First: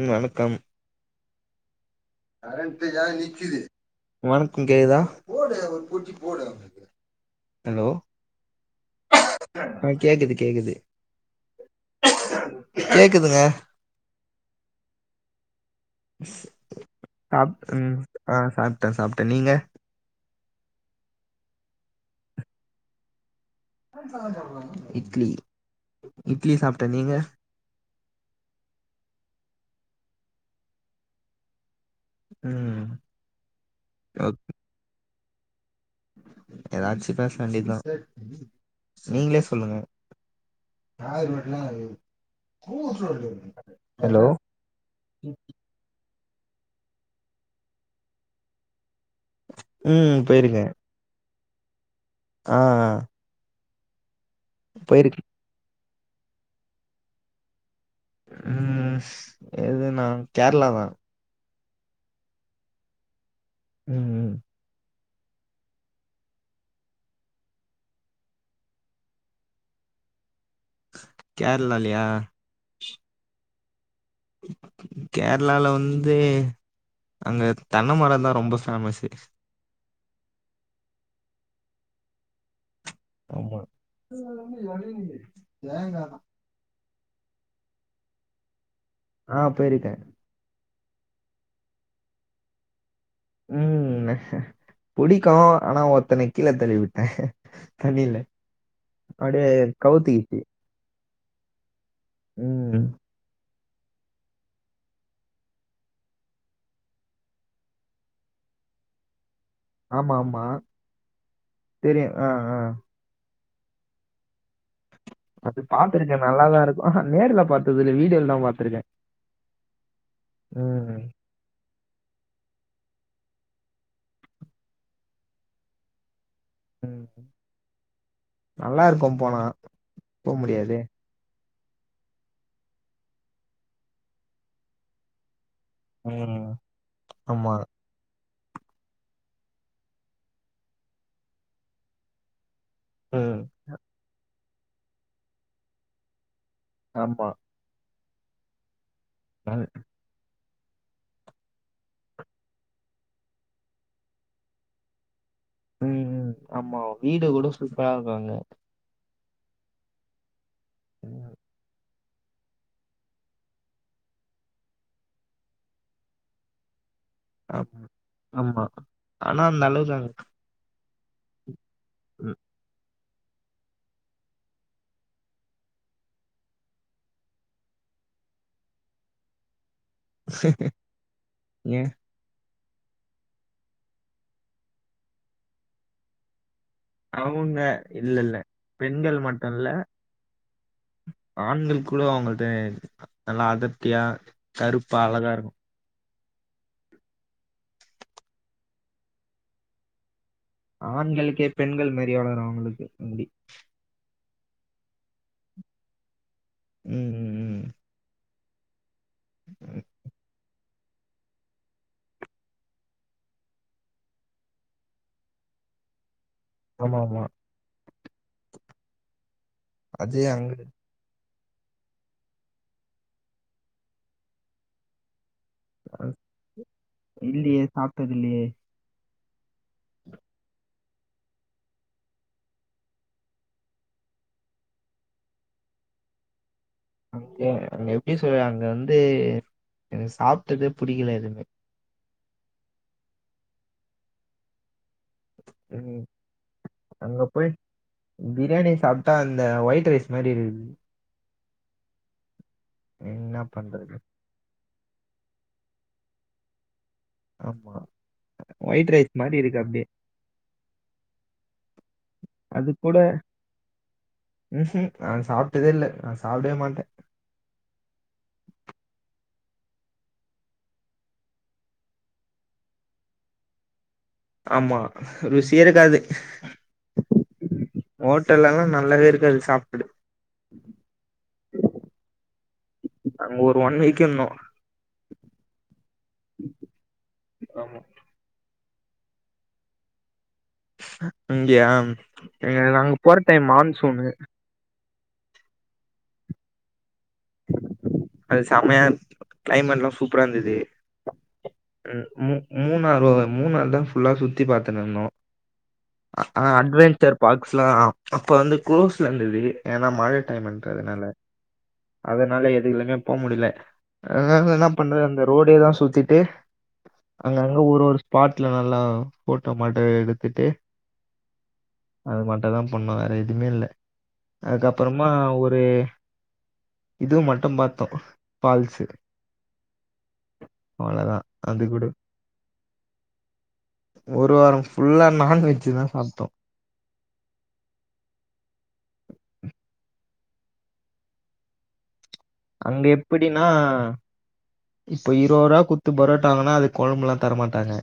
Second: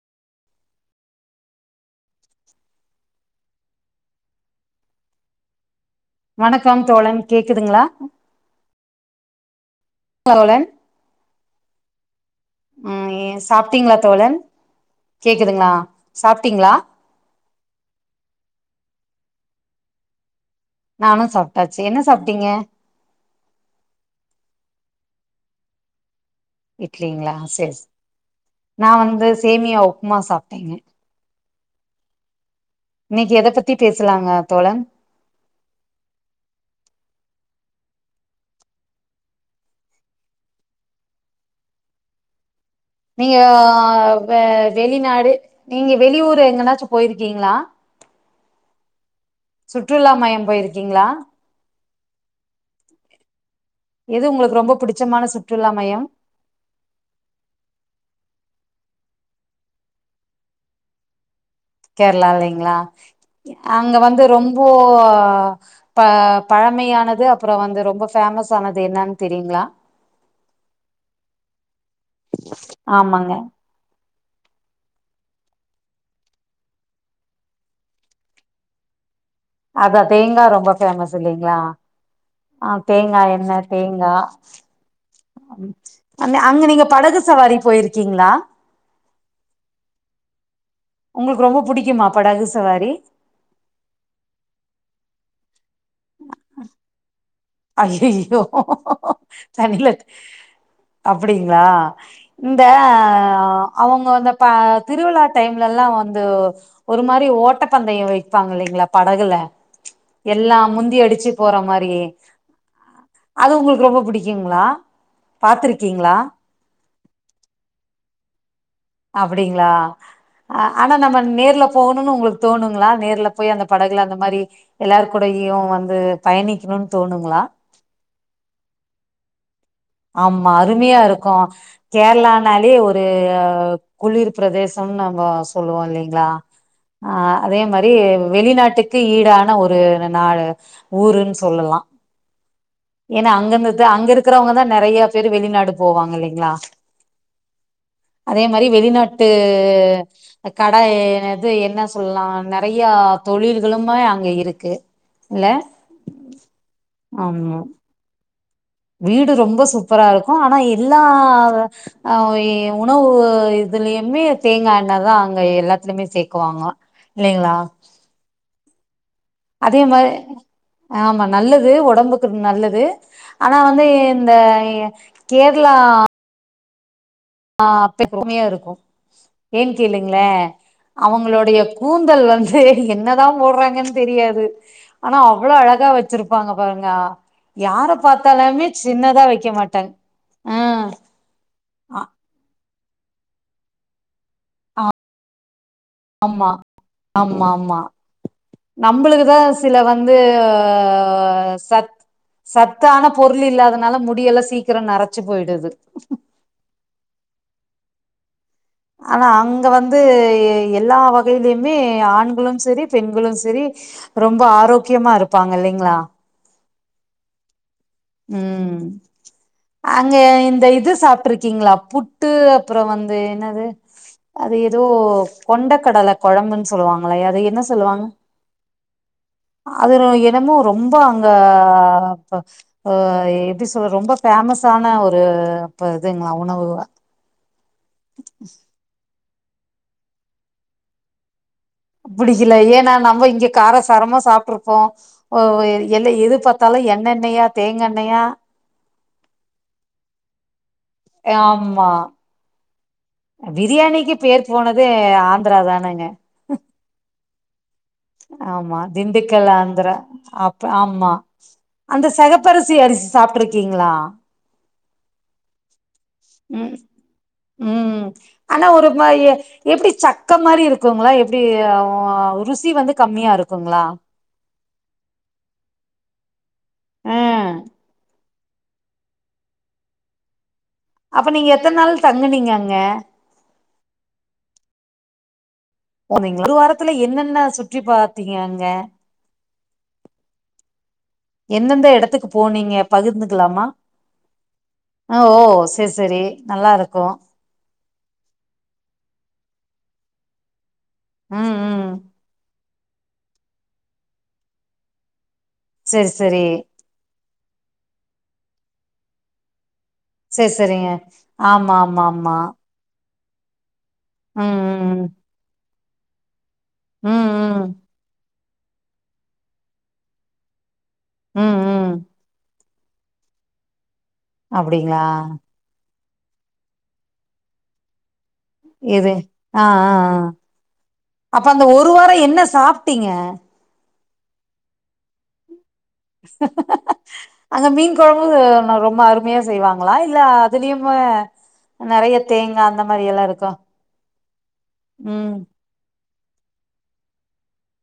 ம் வணக்கம் வணக்கம் கேக்குதா பொட்டி போடு வணக்கம் அவனுக்கு தோழன் கேக்குதுங்களா ஹலோ ஆ கேக்குது தோழன் கேக்குது ம் கேக்குதுங்க சாப்ட்டீங்களா தோழன் கேக்குதுங்ளா சாப்டன் ஆ சாப்ட்ட சாப் த நீங்க நானு சாப்ட்டாச்சு என்ன சாப்ட்டீங்க இட்லி இட்லி சாப்ட்டே நீங்க இட்லிங்ளா சேர்ஸ் நா வந்து சேமியாவு உமா சாப்ட்டேங்கெ ம் நீக்கி எத பத்தி பேசுலாங்க ஓக் தோழன் ஏதாச்சு பேஸ் வேண்டியதா நீங்ளே சொல்லுங்க நீங்க அ ஹலோ வெ வெளிநாடு நீங்க வெளியூர் எங்கனாச்சு போய்ருக்கீங்ளா சுற்றுலா ம் மயம் போயிருக்கீங்ளா அ அ எது உங்களுக்கு ரொம்ப புடிச்சமான சுற்றுலா மய்யோ ம் எதுனா கேர்ளா தா கேர்ளா இல்லைங்ளா அங்க ம் வந்து ம் ரொம்போ ஆ ப பழமையானது அப்புறோ வந்து ரொம்ப பேமஸ் ஆனது என்னானு தெரியுங்ளா கேர்ளாலயா ஆமாங்க கேர்ளால வந்து அங்க தென்ன மரொந்தா ரொம்ப ஃபேமஸு அதா தேங்கா ரொம்ப ஃபேமஸ் இல்லிங்களா ஆ தேங்கா எண்ண ஆமா தேங்கா அன்னே அங்க நீங்க படகு சவாரி போயிருக்கீங்ளா ஆ போய்ருக்கே உங்களுக்கு ரொம்ப புடிக்குமா படகு சவாரி ம் புடிக்கு ஆனா ஒத்தன கீழ தள்ளி விட்டே ஐ தண்ணில ஐய்யோ அப்டியே தண்ணில கவுத்திக்கிச்சு அப்டிங்களா இந்த ம் அவங்க வந்த ப திருவிழா டைம்ல எல்லா வந்து ஓ ஒரு மாரி ஓட்டப்பந்தய வெப்பாங்க இல்லைங்களா படகுல ஆமா ஆமா எல்லா முந்தி அடிச்சு போற மாரி தெரியு ஆ ஆ அது உங்களுக்கு ரொம்ப புடிக்குங்களா அது பாத்துருக்கீங்களா பாத்திருக்கே நல்லாதா இருக்கு ஆனா நேர்ல பாத்தது இல்ல வீடியோல்லா தா பாத்திருக்கே அப்டிங்களா அ ஆனா நம்ம நேர்ல போகணுன்னு உங்களுக் தோணுங்களா நேர்ல போய் அந்த படகுல அந்த மாரி எல்லார்கூடேயு வந்து பயணிக்கணுன் ம் தோணுங்களா நல்லா இருக்கு போனா போ ஆமா முடியாதே அருமையா இருக்கு கேரளனாலே ஒரு குளிர் பிரதேசம் நம்ம சொ சொல்லுவோ இல்லேங்களா ம் ஆ ஆமா அதே மாரி வெளிநாட்டுக்கு ஈடான ஒரு ந ஊருன்னு சொல்லலா ஏனா ம் அங்கந்தது அங்க இரு இருக்கிறவங்க தா நெறைய பேர் வெளிநாடு போவாங்க இல்லலைங்களா ஆமா அதே மாரி வெளிநாட் டு கடை எது என்ன சொல்லலா நறைய தொழில்களுமே அங்க இருக்கு இல்ல உம் உம் ஆமா வீடு கூட ஆமா சொல்ல அப்பாள் வாங்க வீடு ரொம்ப சூப்பரா இருக்கு ஆனா எல்லா ம் ஆ ஏ உணவு இதுலயுமே தேங்கா எண்ணாதா அங்க எல்லாத்துலயுமே சேக்குவாங்கோ ஆ ஆமா ஆனா அந்த அதே அளவு தாங்க மாரி ஆமா நல்லது து ஒடம்புக்கு நல்லது ஆனா வந்து இந்த கேரளா ஆ அப்ப பொறாமையா இருக்கு ஏன் இல்லைங்களே அவங்களுடைய ஏன் கூந்தல் வந்து என்னதா போடுறாங்கன்னு தெரியாது ஆனா அவ்வளோ அழகா வச்சிருப்பாங்க பாருங்க அவங்க யார இல்ல இல்ல பார்த்தாலமே பெண்கள் சின்னதா வைக்க மட்டும் இல்ல மாட்டாங்க ஆ ல்லுவோ அவங்கள்ட ஏ நல்லா அடர்த்தியா ஆ- கருப்பா அழகாருக்கூ ஆமா ஆமா ஆமா நம்முளுக்குதா சில வந் து ஆண்களுக்கே பெண்கள் சத் மாரி வளரும் அவங்களுக்கு சத்தான அப்படி பொருள் இல்லாதனால முடியெல்லா சீக்கிரோ நரச்சு போயிடுது ம் ம் ஆனா அங்க ம். வந்து எல்லா வகையிலயுமே ஆண்களூ செரி பெண்களூ செரி ரொம்ப ஆரோக்கியமாருப்பாங்க இல்லைங்களா ஆமா ஆமா ம் அங்க இந்த இது சாப் ட்ருக்கீங்களா புட்டு அப்றோ வந்து என்னது அது ஏதோ கொண்ட கடல அ- கொழம்புன் சொல்லுவாங்களே அத என்ன இல்லையே சொல்லுவாங்க சாப்பிட்டது இல்லையே அது என்னமோ ரொம்ப அங்க ஆ எப்படி சொல்ற ரொம்ப ஃபேமஸ் ஆனா ஒரு ப இதுங்க உணவு அங்கே அங்க எப்டி சொல் அங்க வந்து எனக்கு சாப்டதே புடிக்கல எதுமே புடிக்கல ஏனா நம்ம இங்க கார சாரமா சாப்ட்டுருப்போ ஆ ம் எல்ல எது பாத்தாலூ எண்ணெண்ணயா தேங்காண்ணெயா ட அந்த வைட் ரைஸ் மாரி இந் ஆமா என்ன பண்றது? பிரியாணிக்கு பேர் போனத் து ஆந்திரா தானேங்க ஆமா ஆமா ஒயிட் ரைஸ் மாரி திண்டுக்கல் இருக்கு அப்டியே. ஆந்திரா அப் ஆமா அந்த அது செகப்பரிசி கூட அரிசி சாப்ட்ருக்கீங்களா ம்ஹ்ம். நான் சாப்ட்டதே இல்ல. நான் சாப்டவே ம் மாட்டேன். ம் ஆனா ஒரு மாய எப்படி சக்க மாரி இருக்கூங்ளா எப்டி ஆ ருசி வந்து கம்மியாருக்கூங்களா ஆமா ருசியேருக்காது ஆ ஹோட்டல்லல்லா நல்லாவேருக்காது சாப்படு அப்ப நீங்க எத்தன் நாள் தங்குனீங்க அங்க நாங்க ஒரு ஒன் வீக் இன்னூ ஓ நீங்க ஒரு வாரத்துல என்னென்ன ஆமா. சுற்றி பாத்தீங்க அங்க அங்கயா எந்தெந்த எடத்துக்கு அங்க போனீங்க நாங்க போற டைம் மான்சூனு ஓஓ செர் செரி நல்லாருக்கூ அது செமையா கிளைமேட் எல்லாம் சூப்பரா இருந்தது ம் ம் உஹம் உ மூணாறு மூணாறு தான் ஃபுல்லா சுத்தி பாத்துணுருந்தோம் செரி ஹ் செரி ஹ் அட்வெஞ்சர் பாக்ஸ்லாம்அப்ப வந்து கோர்ஸ்ல இருந்துது செரி செரிங்க ஆமா ஆமா ஆமா அதனால எதுவுல்லங்க போ முடில அதானே என்ன பண்றது ம் அந்த ரோடே தான் சு த்திட்டே ம் அங்க அங்க ம் ம் ஒரு ஒரு ஸ்பாட் ல நல்லா போட்டோ மாட்ட எடுத்துட்டு ம் ம் ம் அது மட்டும் தா பண்ணும் வேற எதுவுமே இல்ல அப்டிங்களா அதுக்கப்புறமா ஒரு இதுவும் மட்டும் பாரத்தோம் இது ஆஹ்ஹ்ஹ அவ்வளோதான் அப்ப அது அந்த கூட ஒரு வாரம் என்ன சாப்டீங்க ஒரு வாரம் ஃபுல்லா நான்வெஜ்ஜ் தா அங்க மீன் கொழம்பு ரொம்ப அருமையா செய்வாங்களா இ அதுலயும நெறைய தேங்கா அந்த அங்க மாரி எல்லா எப்படினா இருக்கா இப்ப ம் இருபது ரூபாயா குத்து பரோ ட்டாங்கன்னா அது கொழபுல்லாம் தரமாட்டாங்க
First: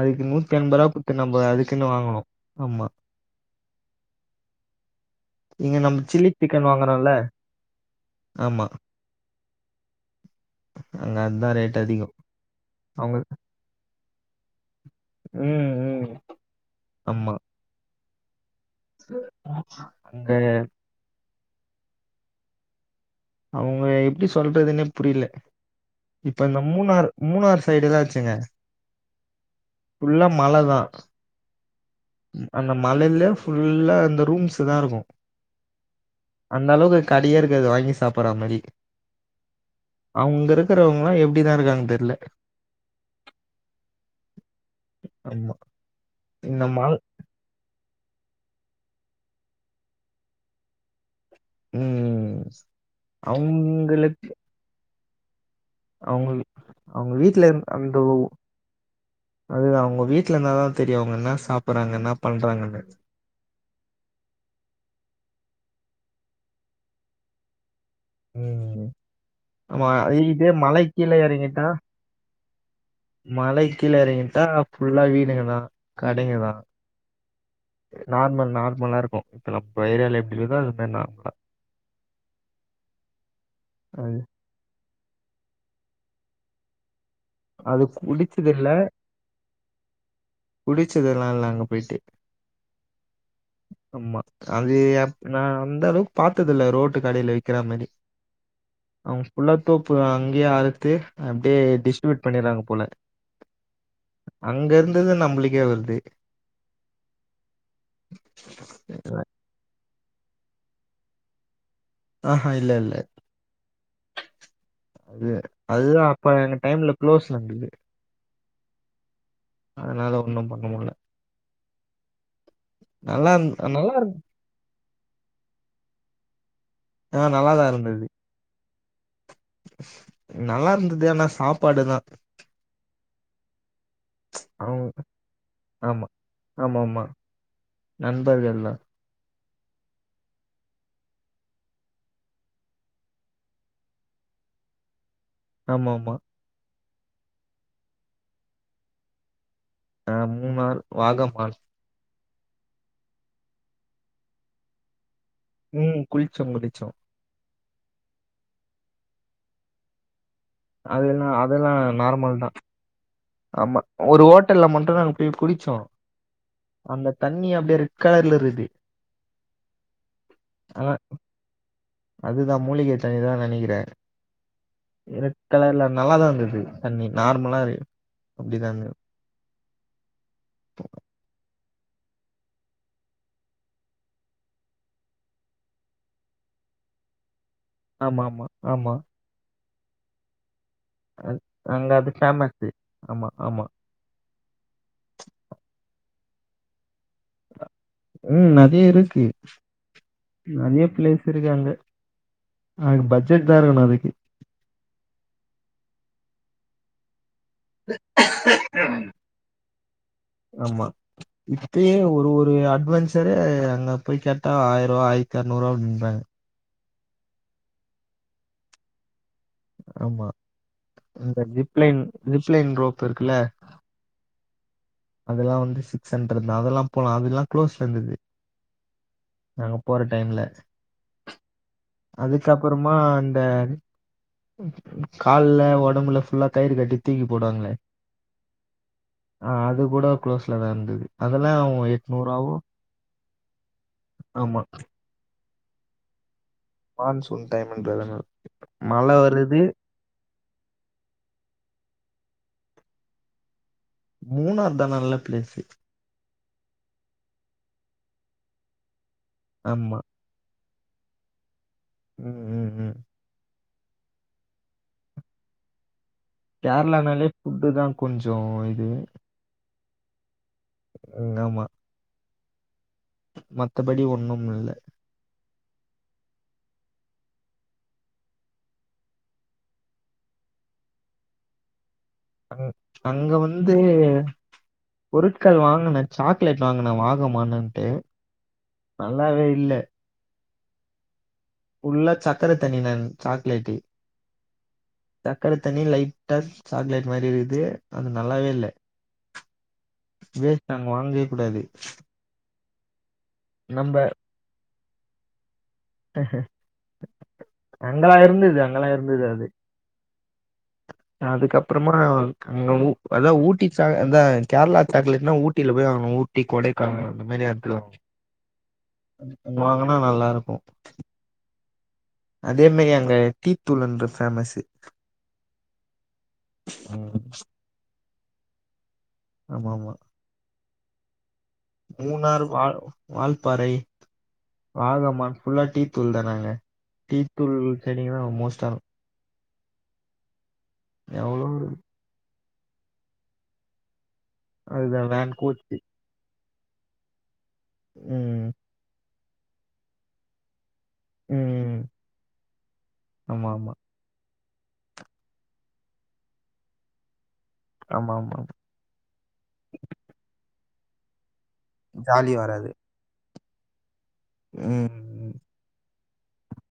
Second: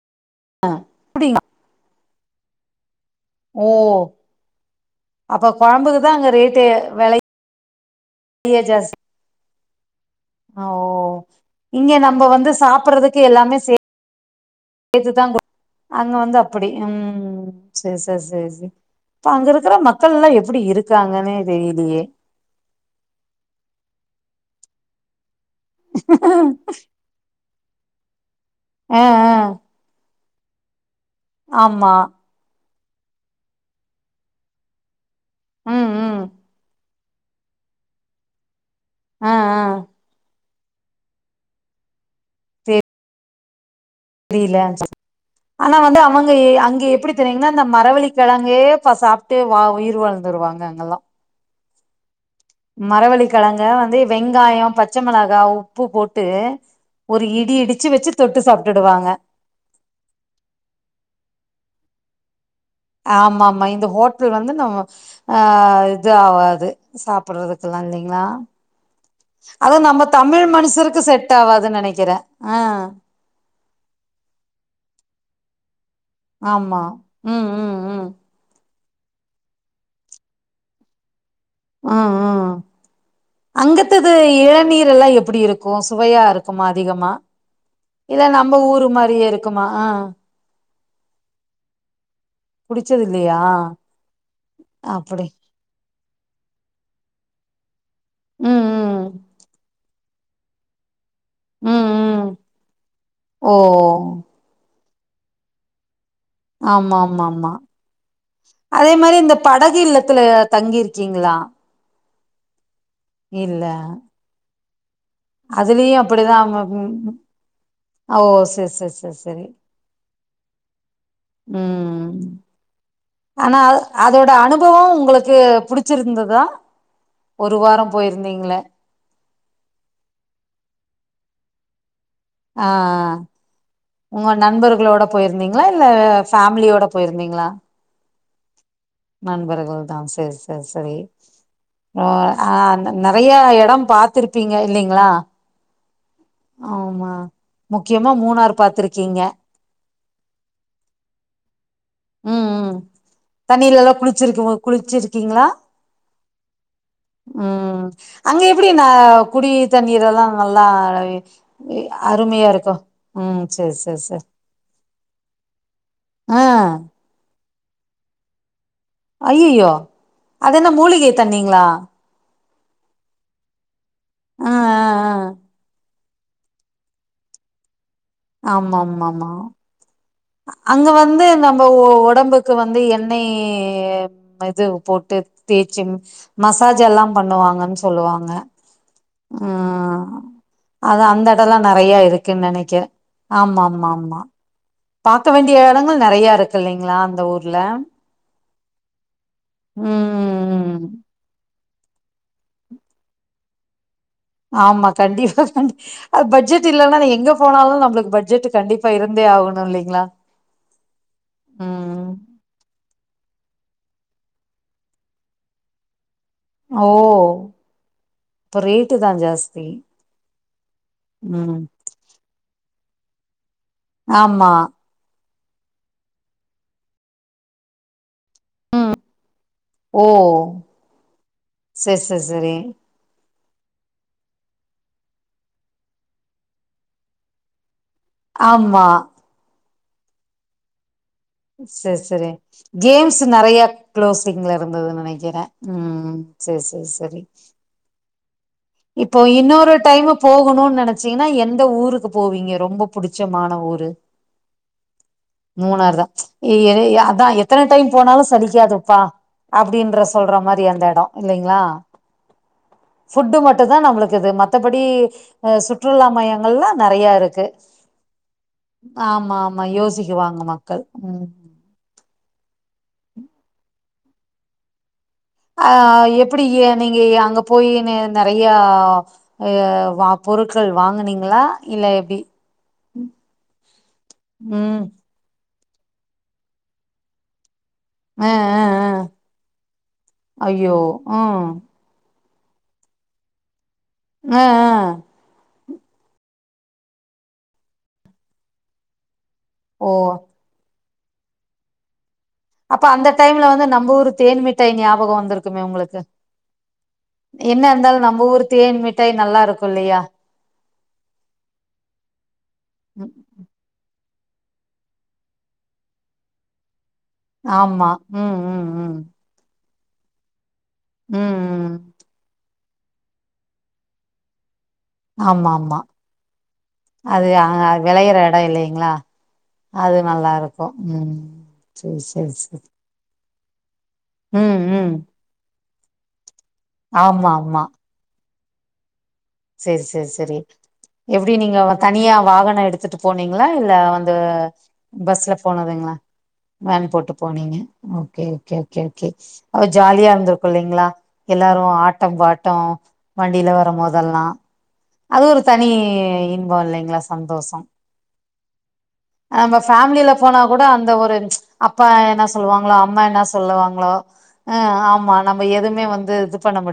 அதுக்கு நூத்து எம்பது ரூவா அப்டியா நம்ப அதுக்குன்னு வாங்கணும் ஆமா ஓ அப்போ இங்க நம்ம கொழம்புக்குதான் அங்க சில்லி ரேட்டு சிக்கன் வில வாங்குறோம்ல நெறயா ஆமா ஜாஸ் ஔ அங்க அதுதான் ரேட் இங்க அதிகம் நம்ம வந்து சாப் அவங்க றதுக்கு எல்லாமே சேத்துதான் ம் அங்க ம் வந்து அப்படி உம் ஆமா சரி சரி சரி சரி ச ரி இப்ப அங்க இருக்கிற மக்கள் எல்லாம் அங்க எப்படி இருக்காங்கன்னு தெரிலயே அவங்க எப்படி சொல்றதுன்னே புரியல இப்ப இந்த மூணார் மூணார் சைடு எதாச்சு சங்க ஆஹ் ஆஹ் உள்ளல மழ தா ஆமா அந்த மலையில ஃபுல்லா அந்த ரூம்ஸ் தா இருக்கும் ம் ம் அந்தா அளவுகு கடைய இருக்குது வாங்கி சாப்பிடடுறா மாரி ஆ ஆ அவங்கற இருக்கறவங்களா எப்படிதா இருக்காங்க தெரியல தெரியல ஆனா வந்து அவங்க இந்த அங்க மால் எப்படி ரேங்கன்னா அந்த மரவழிக்கிழங்கே சாப்பிட்டு வா உயிர் வாழ்ந்துருவாங்க அங்கெல்லாம் உஹம் மரவழிக்கிழங்க வந்து வெங்காயம் பச் ச்ச மெளகா உ அவுங்க அவுங்க வீட்ல இரு இடிச்சு அந்த வச்சு ஒ தொட்டு சாப்ட்டுடுவாங்க அது அவுங்க வீட்லந்தாதா தெரியு அவுங்க என்ன சாப்பறாங்க என்னா பன்றாங்க ஆமாமா இந்த ஹோட்டல் வந்து நம்ம ஆ து ஆவாது சாப்பட்றது குல்லா இல்லிங்ளா ம் அத ஆமா நம்ம தமிழ் இதே மலை மனுஸருக்கு கீழ செட் எறங்கிட்டா ஆவாதுன் நெனக்கிறே ஆ மலை கீழ எறங்கிட்டா ஃபுல்லா வீடுங்க தா கடைங்க தா ஆமா உம் உம் உம் மலாருக்கூ அப்ப ஏரியால எப்டி இருதோ அது மார் நார்மலா அ அ அங்கத்தது அது இளநீரெல்லா எப் ப்புடி இருக்கூ சுவையாருக்குமா அதிகமா அது இதா குடிச்சது நம்ப ஊரு மாரியேருக்குமா ஆ குடுச்சதெல்லால்ல அங்க போயிட்டு புடிச்சது இல்லையா அம்மா அஜி அப் அப்படி நா அந்தளவுக் பாத்ததில்ல ரோட்டு கடைல விக்கிற மாரி ம் ம் அவுங் ஃபுல்லா தோப்புதா அங் கியே அறுத்து அப்டே ம் டிஷ் டிப்யூட் ம் பண்ணிர்றாங்க போல ஓ அங்கருந் [unintelligible] நம்பளுக்கே வருது ஆமாமாமா அதே மாரி இந்த படகில்ல த்துல தங்கியிருக்கீங்களா ஆ ஹா இல்ல இல்ல இல்ல து அது அதுலயு அப்ப அப்படிதா எங்க டைம்ல குளோஸ் நந்தது எஸ் எஸ் எஸ் தெரி பண்ண முடில உம் நல்லா இருந் ஆனா நல்லா இரு அதோட அனுபவொ உங்களுக்கு புடுச்சிருந்ததா ஆ ஒரு வாரம் போயிருந்தீங்கள்ள நல்லாருந்தது ஆனா சாப்பாடுதா ஆ உங்க அவங்க நண்பர்களோட போயிருந்தீங்ளா இல்ல ஆமா ஃபேமிலியோட போயிருந்தீங்ளா நண்பர்கள்லா நண்பர்கள்தா சேர் சேரி ஓ ஆ நெறையா எடம் பாத்துருப்பீங்க இல்லைங்ளா ஆமா ஆமா ஆமா முக்கியமா மூணார் பாத்துருக்கீங்க ஆஹ் மூணார் வாகம்மாள் உம் உம் தண்ணியிலலாம் குளிச்சிருக்கு குளிச்சிரு உம் குளிச்சோம் குளிச்சோம் ம் அங்க எப்படினா குடி தண்ணீரலாம் அதுலா அதல்லாம் நார்மல் தான் இருக்கு ம் செரி ஆமா செரி செரி ஒரு ஹோட்டல்ல மட்டும் நாங்க போய் குளிச்சோம் ஆ அந்த தண் ணி அப்டே ரெட் கலர்ல இருக்குது அய்யயோ அது என்ன மூலிக தண்ணீங்களா அதுதான் மூலிகை தண்ணி தான் நெனக்கிறேன் ஆ ஆ ரெட் கலர்ல நல்லாதான் இருந்தது தண்ணி நார்மலா இரு அப்டிதா ஆமா இருந்தது ஆமா ஆமா அங்க வந்து நம்ம ஒ ஒடம்புக்கு வந்து எண்ணெய் இது போட்டு தேய்ச்சு மசாஜ்லாம் பண்ணுவாங்க ஆமா சொல்லுவாங்க ஆமா ஆமா உம் அதான் அந்த அ- எடம்ல்லாம் அங்க நறயா அது இருக்குன்னு ஃபேமஸு நெனைக்கற ஆமா ஆமா ஆமா பாக்க வேண்டிய இடங்கள் நெறயா இருக்கு இல்லலைங்களா அந்த ஊர்ல உம் நதயா இருக்கு ம் நறயா பிளேஸ் இருக்கு அங்க ஆஹ் பட்ஜட் தா இருக்கணும் அதுக்கு ஆமா கண்டிப்பா கண்டி ஆ பட்ஜட் இல்லன்னா நா எங்க போனாலும் நம்மளுக்கு பட்ஜட் கண்டிப்பா இருந்தே ஆகணும் இல்லைங்களா ஆமா உம் சரே அங்க போய் கேட்டா ஆயிருவா ஆயிரத்தி அறநூறுவா அப்டின்றாங்க ஓ அப்ப ரேட்டு தான் ஜாஸ் ஆமா இந்த ம் ஜிப்லைன் ஜிப்லைன் ரோப் ப் இருக்குல்ல ஆமா அதுல்லாம் வந்து சிக்ஸ் ஹண்ட்ரட் தான் அதுல்லாம் போலாம் அதுல்லாம் குளோஸ்ல இருந்தது உம் நாங்க போற டைம்ல செரி செரி செரி அதுக்கப்புறமா இந்த கால்ல ஒடம்புல ஃபுல்லா கயிறு கட்டி தூக்கி போடுவாங்களே ஆமா ஆ அது கூட குளோஸ்ல தான் இருந்தது அதெல்லாம் சர் சரி எட்நூறாவும் கேம்ஸ் நெறயா க்ளோஸ் கிங்ல ஆமா இருந்ததுனு நெனைக்கி றே உம் மான்சூன் டைமண்ட் வரனு இப்போ இன்னொரு டைம் போகணும்னு நெனைச்சீங்கன்னா எந்த ஊருக்கு போவீங்க ரொம்ப புடிச்சமான ஊரு மூணாறு தான் நல்ல பிளேஸு ஏ ஏ அதான் எத்தன டைம் போனாலும் சலிக்காதுப்பா ஆமா அப்டின்ற சொல்ற மாரி தி அந்த இடம் இல்லைங்களா ம் ம் ம் ஃபுட்டு மட் டு தான் நம்மளுக்கு இது மத்தபடி ஆஹ் சுற்றுலா மையங்கள்லாம் நெறைய கேரளானாலே இருக்கு ஃபுட்டு தான் கொஞ்சம் ஆமா ஆமா யோஸ் சிக்குவாங்கம்மா உங்கமா மத்தபடி ஒண்ணும் இல்ல அஹ் எப்பிடி ஏ நீங்க ய் அங்க போயு நெறைய ஆஹ் வ பொருட்கள் வாங்குனீங்களா இல்ல எப்டி அ அங்க வந்து ம் பொருட் கள் வாங்குனே சாக்லேட் வாங்குனே வாங்க மானு டு ஆ நல்லாவே இல்ல ஐய்யோ உள்ள ச தர தண்ணி நா சாக்கலேட்ட் ஹ் ஆஹ் த்தனியா லைட்டா சாக்லைட் மாதிரி இருக்குது அது நல்லாவே இல்ல ஓ நா வாங்கவே கூடாது அப்ப அந்த டைம்ல வந்து நம்ம ஒரு தேன்மிட் தேன் ஞாபகம் வந்திருக்கு க்குமே உங்களுக்கு என்ன இருந்தாலும் அங்கெல்லாம் நம்ம ஊர் இருந்தது தேன் அங்கெல்லாம் மிட்டாய் இருந்தது நல்லா அது இருக்கும் இல்லையா அதுக்கப்புறமா அங்க ம், அதா ஊட்டிச்சா அதா கேரளா சாக்லட்னா ஊட்டில போய் வாங்கணும் ஊட்டி கொடை ஆமா உம் உம் உம் அங்க வாங்கினா நல்லா இருக்கும் உம் அதே மாாரி அங்க டீத்தூள்ன்ற பேஃபேமஸ்ஸு ஆமா ஆமா அது விளையற இட இல்லைங்களா அது நல்லா இரு கூ உம் மூணாறு வா வால்பாறை ம் ம் ஆகமான் புல்லாட் டி தூல் தானாங்க டி ஆமா தூள் செடிகன மோச [inaudible] சரி சரி சரி எப்படி எவ்ளோ நீங்க தனியா வாகன எடுத்துட்டு போனீங்களா இல்ல வந்து அதுதா அ வேன் பஸ்ல கோச்சு போனதுங்களா வேன் போட்டு போனீங்க ஓகே ம் ஓகே ஓகே ஓகே அவர் ஜாலியா இருந்திருக்கும்ல்லலைங்களா எல்லாரும் ம் ஆட்டம் பாட்டம் ஆமா வண்டியில ஆமா வரும்போது அதல்லாம் அது ஒரு தனி இன்பம் இல்லைங்களா சந்தோஷம் ஆமாமா நம்ம ஃபேமிலியில போனா கூட அந்த ஒரு அப்பா என்ன ஜாலி வராது சொல்லுவாங்களோ அம்மா என்ன ஸ் சொல்லுவாங்களோ ஆ ம் ஆமா ம் நம்ம எதூமே வந்து இது பண்ண முடி